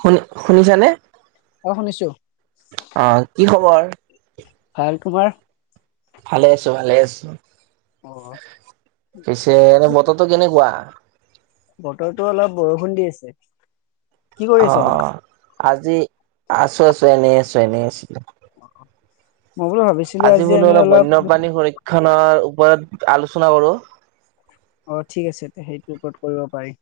শনি শুনিছানে? অ শুনিছো অ কি খবৰ? [inaudible] ভাল তোমাৰ? ভালে আছো ভালে আছো। অ পিছে ৰবট, বতৰ কেনেকুৱা? বতৰৰতো অলপ বৰষুণ দি আছে। কি কৰি আছা তুমি? অ' আজি আছো আছো এনেই আছো এনেই আছিলো। [unintelligible] আজি বোলো অলপ বন্যপ্ৰাণী সংৰক্ষণৰ ত আলোচনা কৰো। অ ঠিক আছে সেইটো ওপৰত কৰিব পাৰি।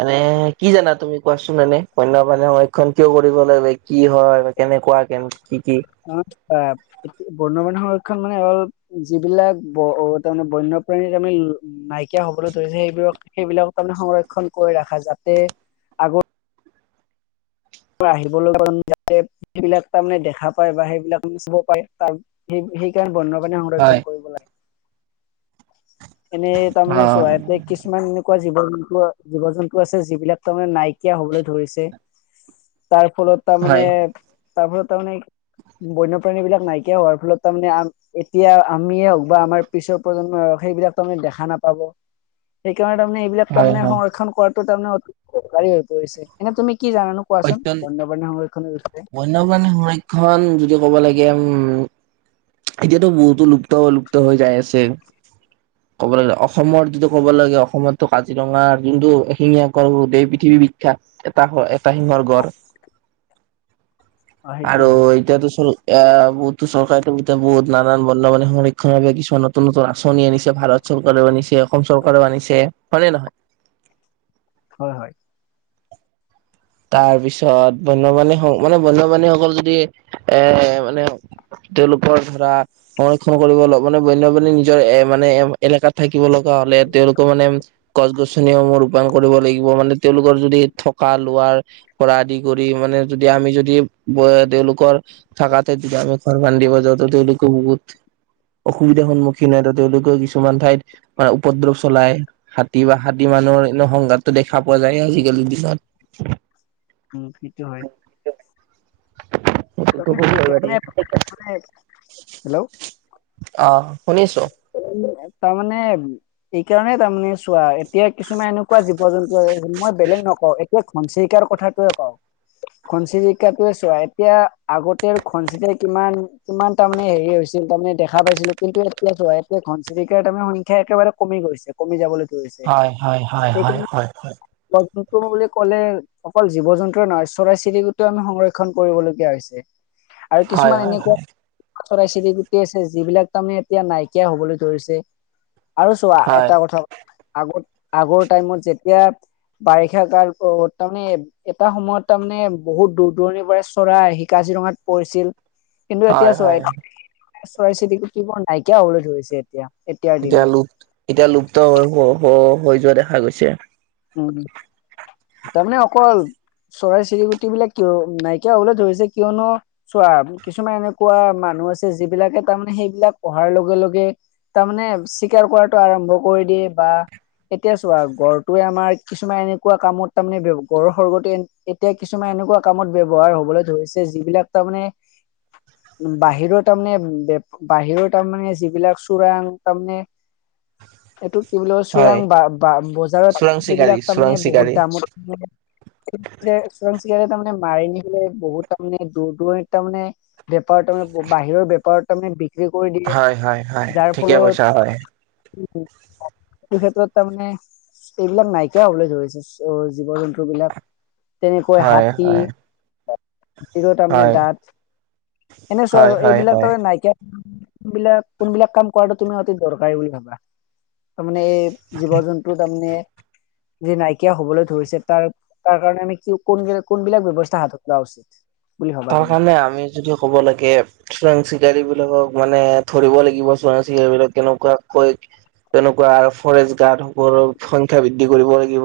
এানে কি জানা তুমি কোৱাচোন এনে বন্য মান সংৰক্ষণ কিয় কৰিব লাগে কি হয়, বা কেনেকুৱা কেনে। কি কি? আহ, এ বন্যপ্ৰাণী সংৰক্ষণ মানে হ'ল, যিবিলাক তাৰমানে বন্যপ্ৰাণী তাৰমানে নাইকিয়া হবলৈ ধৰিছে সেইবিলাক সেইবিলাক তাৰমানে সংৰক্ষণ কৰি ৰাখা যাতে আগৰ। আহিব লগা, সেইবিলাক তাৰমানে দেখা পায় বা সেইবিলাক চব পাৰে ত সেই সেইকাৰণে বন্ধ। হয় সংৰক্ষণ কৰিব লাগে। এনে তাৰমানে অ' চোৱা, এ কিছুমান এনেকুৱা জীৱ জীৱ জন্তু, জীৱ জন্তু আছে, যিবিলাক তাৰমানে নাইকিয়া হবলৈ ধৰিছে। তাৰ ফলত তাৰমানে হয় তাৰ ফলত তাৰমানে, বন্যপ্ৰাণী বিলাক নাইকিয়া হোৱাৰ ফলত তাৰমানে, আ, এতিয়া আমিয়ে হওক বা আমাৰ পিছৰ প্ৰজন্মই হওক সেইবিলাক তাহাতি দেখা নাপাব। সেইকাৰণে তাৰমানে, এইবাকাৰে হয় তাৰমানে হয় সংৰক্ষণ কৰাটো তাৰমানে, অতি উপকাৰী হৈ পৰিছে, এনে তুমি কি জানানো কোৱাচোন অত্যন, বন্যপ্ৰাণী সংৰক্ষণৰ বিষয়ে বন্যপ্ৰাণীৰ সংৰক্ষণ যদি, ক'ব লাগ লে এতিয়াতো, বহুতো লুপ্ত, লুপ্ত হৈ যাই আছে, ক'বলে গ'লে অসমত যিটো ক'ব লাগে অসমতো কাজিৰঙাৰ যোনটো এশিঙীয়া গঁড় গোটেই পৃথিৱী বিখ্যাত। এটা এটা হিঙৰ গড়। অ সেইটো আৰু হয় এতিয়াতো চল এ, বহুতো চৰকাৰতো বহুত নানান বন্য প্ৰাণী সংৰক্ষণ বাবে কিছুমান নতুন নতুন আঁচনি আনিছে, ভাৰত চৰকাৰেও আনিছে, অসম চৰকাৰেও আনিছে হয়নে, নহয়। হয়! হয়! তাৰ পিছত বন্যপাণী, মানে বন্যপাণীসকল, যদি এ মানে তেওঁলোকৰ ধৰা, সংৰক্ষণ কৰিব লাগে নে, মানে বন্যপ্ৰাণী নিজৰ এ, মানে এলেকাত থাকি শিকিব লগা হ'লে তেওঁলোকৰ মানে গছ গছনিসমূহ ৰূপায়ণ কৰিব লাগিব। মানে তেওঁলোকৰ যদি থকা লোৱাৰ পৰা আদি কৰি মানে যদি, আমি যদি তেওঁলোকৰ থকা ঠাইত যদি আমি ঘৰ বান্ধিব যাওঁ, ত, তেওঁলোকেও বহুত অসুবিধাৰ সন্মুখীন হয়, ত' তেওঁলোকেও কিছুমান ঠাইত, পৰা, উপদ্ৰৱ চলাই। হাতী বা হাতী মানুহৰ এনে সংঘাতটো দেখা পোৱা যায় আজিকালিৰ দিনত। উ! সেইটো হয়। সেইকাৰণে, মানে, হেল্ল'? অ শুনিছো তাৰমানে এইকাৰণে তাৰমানে চোৱা, এতিয়া কিছুমান এনেকুৱা জীৱ জন্তু আছে, যে, মই বেলেগ নকওঁ, এতিয়া ঘনচিৰিককাৰ কথাটোৱে কওঁ, ঘনচিৰিকাাতয়ে চোৱা এতিয়া আগতে আৰু ঘনচিৰিকায়ে কিমান, কিমান তাৰমানে হেৰি হৈছিল, তাৰমানে দেখা পাইছিলোঁ, কিন্তু এতিয়া যোৱা এ ঘনচিৰিকাৰ তাৰমানে সংখ্যা একেবাৰে কমি গৈছে কমি যাবলৈ ধৰ হয় হয় হয় হয়। জীৱ জন্তু বুলি ক'লে, অকল জীৱ জন্তুৰে নহয় চৰাই চিৰিকটিৰো আমি সংৰক্ষণ কৰিবলগীয়া হৈছে। এক আৰু হয় কিছুমান হয় এনেকুৱা হয় চৰাই চিৰিকটি আছে, যিবিলাক তাৰমানে এতিয়া নাইকিয় হ'বলৈ ধৰিছে। আৰু চোৱা হয় এটা কথা আগত, আগৰ টাইমত যেতিয়া বাৰিষা কাল, তাৰমানে, এটা সময়ত তাৰমানে, বহুত দূৰ দূৰণিৰ পৰাৰে চৰাই আহি কাজিৰঙাত পৰিছিল। কিন্তু এতিয়া হয় চোৱা, হয়। চৰাই চিৰিকটি বোৰ নাই কিয় হ'বলৈ ধৰিছে এতিয়া? এতিয়াৰ এতিয়া দিনত। লুপ, এতিয়া লুপ্ত হৈ হৈ যোৱা দেখা খা গৈছে। উ, তাৰমানে অকল চৰাই চিৰিকুটি বিলাক কিয়, নাইকিয়া হ'বলৈ ধৰিছে, কিয়নো, চোৱা, কিছুমান এনেকুৱা মানুহ আছে যিবিলাকে তাৰমানে সেইবিলাক অহাৰ লগে লগে, তাৰমানে, চিকাৰ কৰাটো আৰম্ভ কৰি দিয়ে, বা এতিয়া চোৱা গড় টোৱে আমাৰ কিছুমান এনেকুৱা কামত, তাৰমানে, গড়ৰ খৰ্গটো এতিয়া কিছুমান এনেকুৱা কামত ব্যয়ৱহাৰ হ'বলৈ ধৰিছে, যিবিলাক তাৰমানে, বাহিৰৰ তাৰমানে, বাহিৰত তাৰমানে, যিবিলাক চোৰাং, তাৰমানে এইটো কি বুলি হয় চোৰাং বা বজাৰত চোৰাং চিকাৰী সেইবিলাক তাৰমানে চোৰাং বহুত চিকাৰী। দামত। আজিকালি তাৰমানে মাৰি নিলে বহুত তাৰমানে দূৰ দূৰণত তাৰ মানে বেপাৰত তাৰে বাহিৰৰ বেপাৰত তাৰ মানে। হয় হয় হয় ঠিকে কৈছা হয়। কি খ্ষেতত তামানে এইবিলাক নাইকিয়া হবলৈ ধৰিছে জীৱ জন্তু বিলাক তেনেকৈ হয় হাতী হয় তাৰমানে হয় দাঁত এনে হয় চোৱা হয় এইবিলাক হয়। তাৰ নাইকিয়া কোনবিলাক কোনবিলাক কাম কৰাটো তুমি অতি দৰকাৰী বুলি ভাবা? তাৰমানে এই জীৱ জন্তু তাৰমানে যে নাইকিয়া হবলৈ ধৰিছে তাৰ তাৰ কাৰণে আমি কি কোন কোনবিলাক ব্যয়ৱস্থা হাতত লোৱা উচিত। বুলি ভাবা তাৰ তুমি কাৰণে আমি যদি ক'ব লাগে। চোৰাং চিকাৰী বিলাকক মানে ধৰিব লাগিব চোৰাং চিকাৰী বিলাক কেনেকুৱাকৈ তেনেকুৱা ফৰেষ্ট গাৰ্ড সকলৰ সংখ্যা বৃদ্ধি কৰিব লাগিব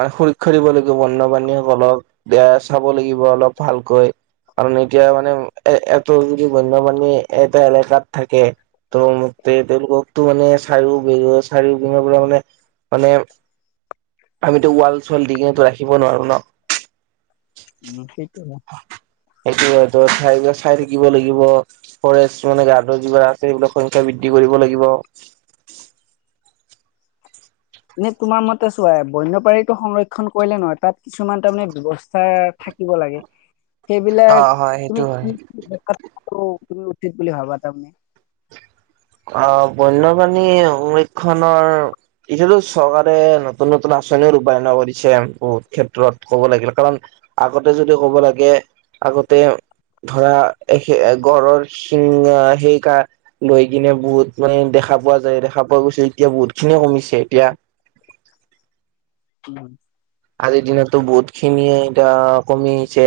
মানে সুৰক্ষা দিব লাগিব বন্যপ্ৰণীসকলক দিয়া চাব লাগিব। অলপ ভালকৈ কাৰণ এতিয়া মানে এ এটো যদি বন্যপ্ৰানণী এটা এলেকাত থাকে ত তেওঁলোককো মানে চাৰিও বি চাৰিও বিঙ পৰা মানে মানে আমিতো ৱাল চাল দি কিনে ৰাখিব নোৱাৰো ন। উম ঠিক ন। সেইটো ঠাই চাই থাকিব লাগিব ফৰেষ্ট মানে গাৰ্ডৰ যিবিলাক আছে সেইবোৰাক সংখ্যা বৃদ্ধি কৰিব লাগিব। এনে তোমাৰ মতে চোৱা বনপ্ৰনীটো সংৰক্ষণ কৰিলে নহয় তাত কিছুমান তাৰমানে ব্যৱস্থা থাকিব লাগে। অ সেইবিলাক হয় সেইটো তুমি হয়। কি কি তুমি উচিত বুলি ভাবা তাৰ মানে। অ বন্যপ্ৰাণী সংৰক্ষণৰ এতিয়াটো চৰকাৰে নতুন নতুন আঁচনিও ৰূপায়ন কৰিছে বহুত ক্ষেত্ৰত ক'ব লাগিলে কাৰণ আগতে যদি ক'ব লাগে আগতে ধৰা গড়ৰ শিং সেই ক লৈ কিনে বহুত মানে দেখা পোৱা যায় দেখা পোৱা গৈছে এতিয়া বহুত খিনিয়ে কমিছে এতিয়া। উম আজিৰ দিনতো বহুত খিন যে এটা কমিছে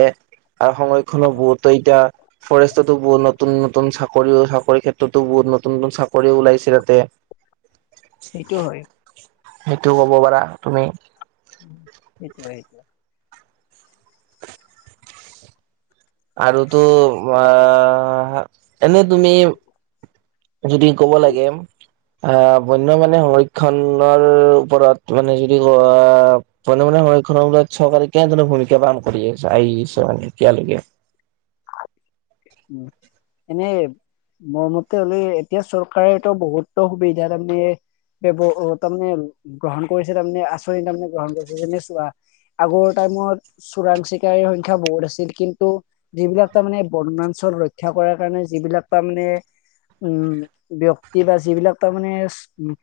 আৰু সংৰক্ষণো বহুতো এতিয়া ফৰেষ্টতো বহুত নতুন নু নতুন চাকৰি চাকৰিৰ ক্ষেত্ৰতো বহুত নতুন নতুন চাকৰি ওলাইছে তাতে। সেইটো হয়। সেইটোও কব পাৰা তুমি উম সেইটো সেইটো আৰুতো অ এনেই তুমি যদি কব লাগে আহ বন্য প্ৰাণীসংৰক্ষনৰৰ ওপৰত মানে যদি ক আহ বন্য সংৰক্ষনৰৰ ওপৰত চৰকাৰে কেনেধৰণৰ ভূমিকা পালন কৰিছে আহিছে মানে, এতিয়া লৈকে? উম এনে মোৰ মতে হলে এতিয়া চৰকাৰেটো বহুতো সুবিধা তাৰমানে বৱ তাৰমানে গ্ৰহণ কৰিছে তাৰমানে আচনি তাৰমানে গ্ৰহণ কৰিছে যেনে চ আগৰ টাইমত চোৰাং চিকাৰীৰ সংখ্যা বহুত আছিল কিন্তু যিবিলাক তাৰ মানে বনাঞ্চল ৰক্ষা কৰাৰ কাৰণে যিবিলাক তাৰ মানে উম ব্যক্তি বা যিবিলাক তাৰ মানে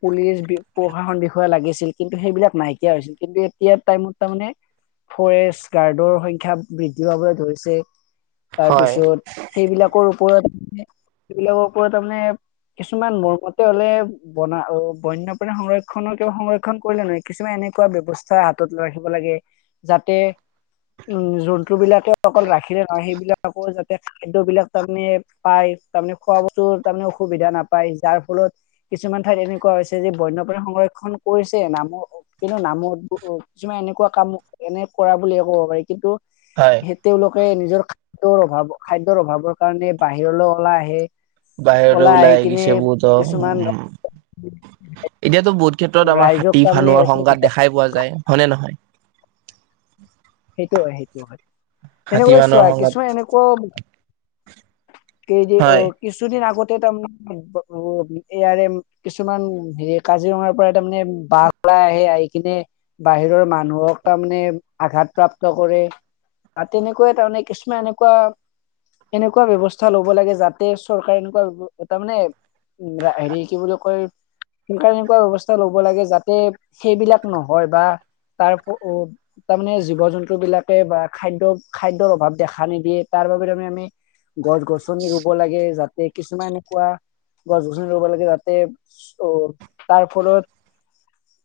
পুলিচ প্ৰশাসন বিষয়া লাগিছিল কিন্তু সেইবিলাক নাইকিয়া হৈছিল কিন্তু এতিয়া টাইমত তাৰমানে ফৰেষ্ট গাৰ্ডৰ সংখ্যা বৃদ্ধি পাবলৈ ধৰিছে। হয়। তাৰপিছত সেইবিলাকৰ ওপৰত সিবিলাকৰ ওপৰত তাৰমানে কিছুমান মোৰমতে হলে বনা বন্যপ্ৰাণী সংৰক্ষণৰ ক সংৰক্ষণ কৰিলে নহয় কিছুমান এনেকুৱা ব্যৱস্থা হাতত ৰাখিব লাগে যাতে উম জন্তু বিলাকে অকল ৰাখিয়ে সেইবিলাকো যা খাদ্যবিলাক তাৰমানে পাই তাৰমানে খোৱা বস্তু তাৰমানে অসুবিধা নাপাই যাৰ ফলত কিছুমান ঠাইত এনেকুৱা হৈছে যে বন্যপ্ৰাণী সংৰক্ষন কৰিছে নামত কিন্তু নামত কিছুমান এনেকুৱা কাম এনে কৰা বুলিয়ে ক'ব পাৰি কিন্তু। হয় হে তেওঁলোক এই নিজৰ, খাদ্যৰ অভাৱ খাদ্যৰ অভাৱৰ কাৰণে বাহিৰলৈ ওলাই আহে। বাহিৰতে ওলাই আহি গিছে বহুতো উ কিছুমান এতিয়াতো বহুত ক্ষেত্ৰত আমাৰ ৰাইজক হাতী তাৰমানে ভানুৱাৰ সংঘাত অসুবিধা দেখাই পোৱা যায় হয় নে নহয় [unintelligible] সেইটো হয় সেইটো হয়। হাতী এনেকুৱা মানুহৰ চোৱা সংঘাত কিছুমান এনেকুৱা কেই যে অ হয় কিছুদিন আগত তাৰমানে উ এইয়াৰে কিছুমান হেৰি কাজিৰঙাৰ পৰা তাৰমানে বাঘ ওলাই আহে আহি কিনে বাহিৰৰ মানুহক তাৰমানে আঘাত প্ৰাপ্ত কৰে বা তেনেকুৱাই তাৰমানে কিছুমান এনেকুৱা এনেকুৱা ব্যৱস্থা লব লাগে যাতে চৰকাৰে এনেকুৱা তাৰমানে হেৰি কি বুলি কয় চৰকাৰে এনেকুৱা ব্যৱস্থা লব লাগে যাতে সেইবিলাক নহয় বা তাৰ তাৰমানে জীৱ জন্তু বিলাকে বা খাদ্য খাদ্যৰ অভাৱ দেখা নিদিয়ে তাৰ বাবে আমি আমি গছ গছনি ৰুব লাগে যাতে কিছুমান এনেকুৱা গছ গছনি ৰুব লাগে যাতে অ তাৰ ফলত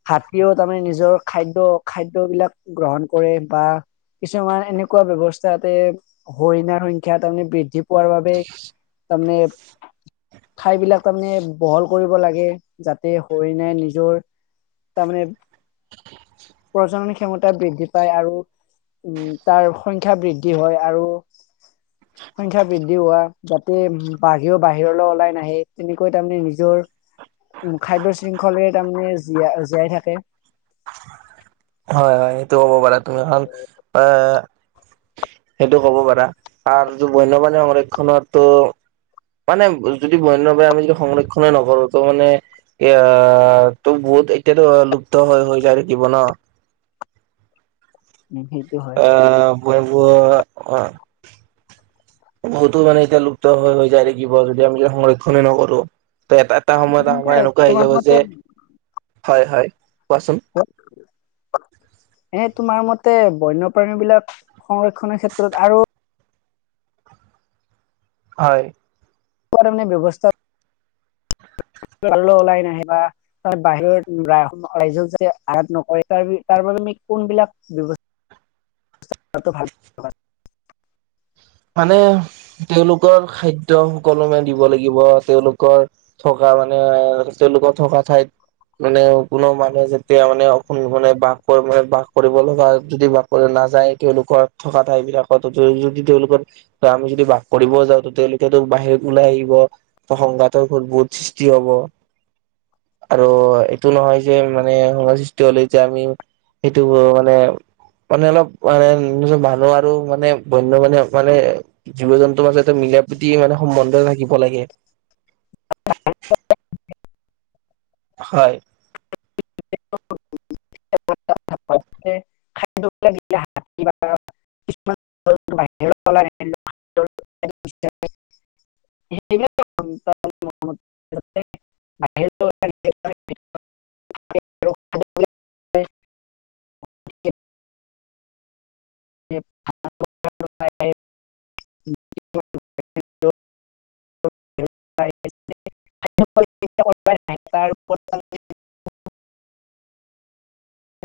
হাতীত আমি নিজৰ খাদ্য খাদ্যবলাক গ্ৰহণ। কৰে বা কিছুমান এনেকুৱা ব্যৱস্থাতে হৰিণাৰ সংখ্যা তাৰমানে বৃদ্ধি পোৱাৰ বাবে তাৰমানে ঠাই বিলাক তাৰমানে বহল কৰিব লাগে যাতে হৰিণাই নিজৰ তাৰমানে প্ৰজনন ক্ষমতা বৃদ্ধি পায় আৰু উম তাৰ সংখ্যা বৃদ্ধি হয় আৰু সংখ্যা বৃদ্ধি হোৱা যাতে বাহিৰৰেও বাহিৰলৈ ওলাই নাহে তেনেকৈ তাৰমানে নিজৰ উ খাদ্য শৃংখলে তাৰমানে জীয়াই জীয়াই থাকে। হয় হয়। হ'ব পাৰা তুমিখন এ সেইটো ক'ব পাৰা আৰু যদি বন্যপ্ৰাণী সংৰক্ষনটো মানে যদি বন্যপ্ৰাণী আমি যদি সংৰক্ষনেই নকৰো ত মানে এ ত বহুত এতিয়াতো লুপ্ত হৈ হৈ যায় থাকিব ন। সেইটো হয় এ অ বয় অ অ বহুতো মানে এতিয়া লু লুপ্ত হৈ যায় থাকিব। আমিযে সংৰক্ষনে নকৰো। এটা এটা সময়ত আমাৰ এনেকুৱা আহি তোমাৰ যাব যে মতে হয় হয়। কোৱাচোন উ [inaudible] এ তোমাৰ মতে বন্যপ্ৰাণী বিলাক সংৰক্ষণৰ ক্ষেত্ৰত আৰু হয় [inaudible] ব্যৱস্থাত লৈ ওলাই নাহে বা ত বাহিৰত ৰাইজক যাতে আঘাত নকৰে তাৰ তাৰ বাবে আমি কোনবিলাক ব্যৱস্থা কৰাটো ভাল। মানে তেওঁলোকৰ খাদ্য সুকলমে দিব লাগিব তেওঁলোকৰ থকা মানে তেওঁলোকৰ থকা ঠাইত মানে থকা মানে কোনো মানুহে যেতিয়া মানে অ মানে বাস মানে বাস কৰিব লগা যদি বাস কৰিব নাযায় তেওঁলোকৰ থকা ঠাই বিলাকত যদি তেওঁলোকৰ ত আমি যদি বাস কৰিব যাওঁ তেওঁলোকেতো বাহিৰত ওলাই আহিব ত সংঘাতৰ বহুত সৃষ্টি হব আৰু এইটো নহয় যে মানে সংঘাত সৃষ্টি হলে আমি এইটো মানে মানে অলপ মানে মানুহৰো আৰু মানে বন্যপ্ৰাণী মানে জীৱ জন্তুৰ মাজতে মিল প্ৰীতি মানে সম্বন্ধ থাকিব লাগে। হয়। খাদিৰ [inaudible] [inaudible] [inaudible]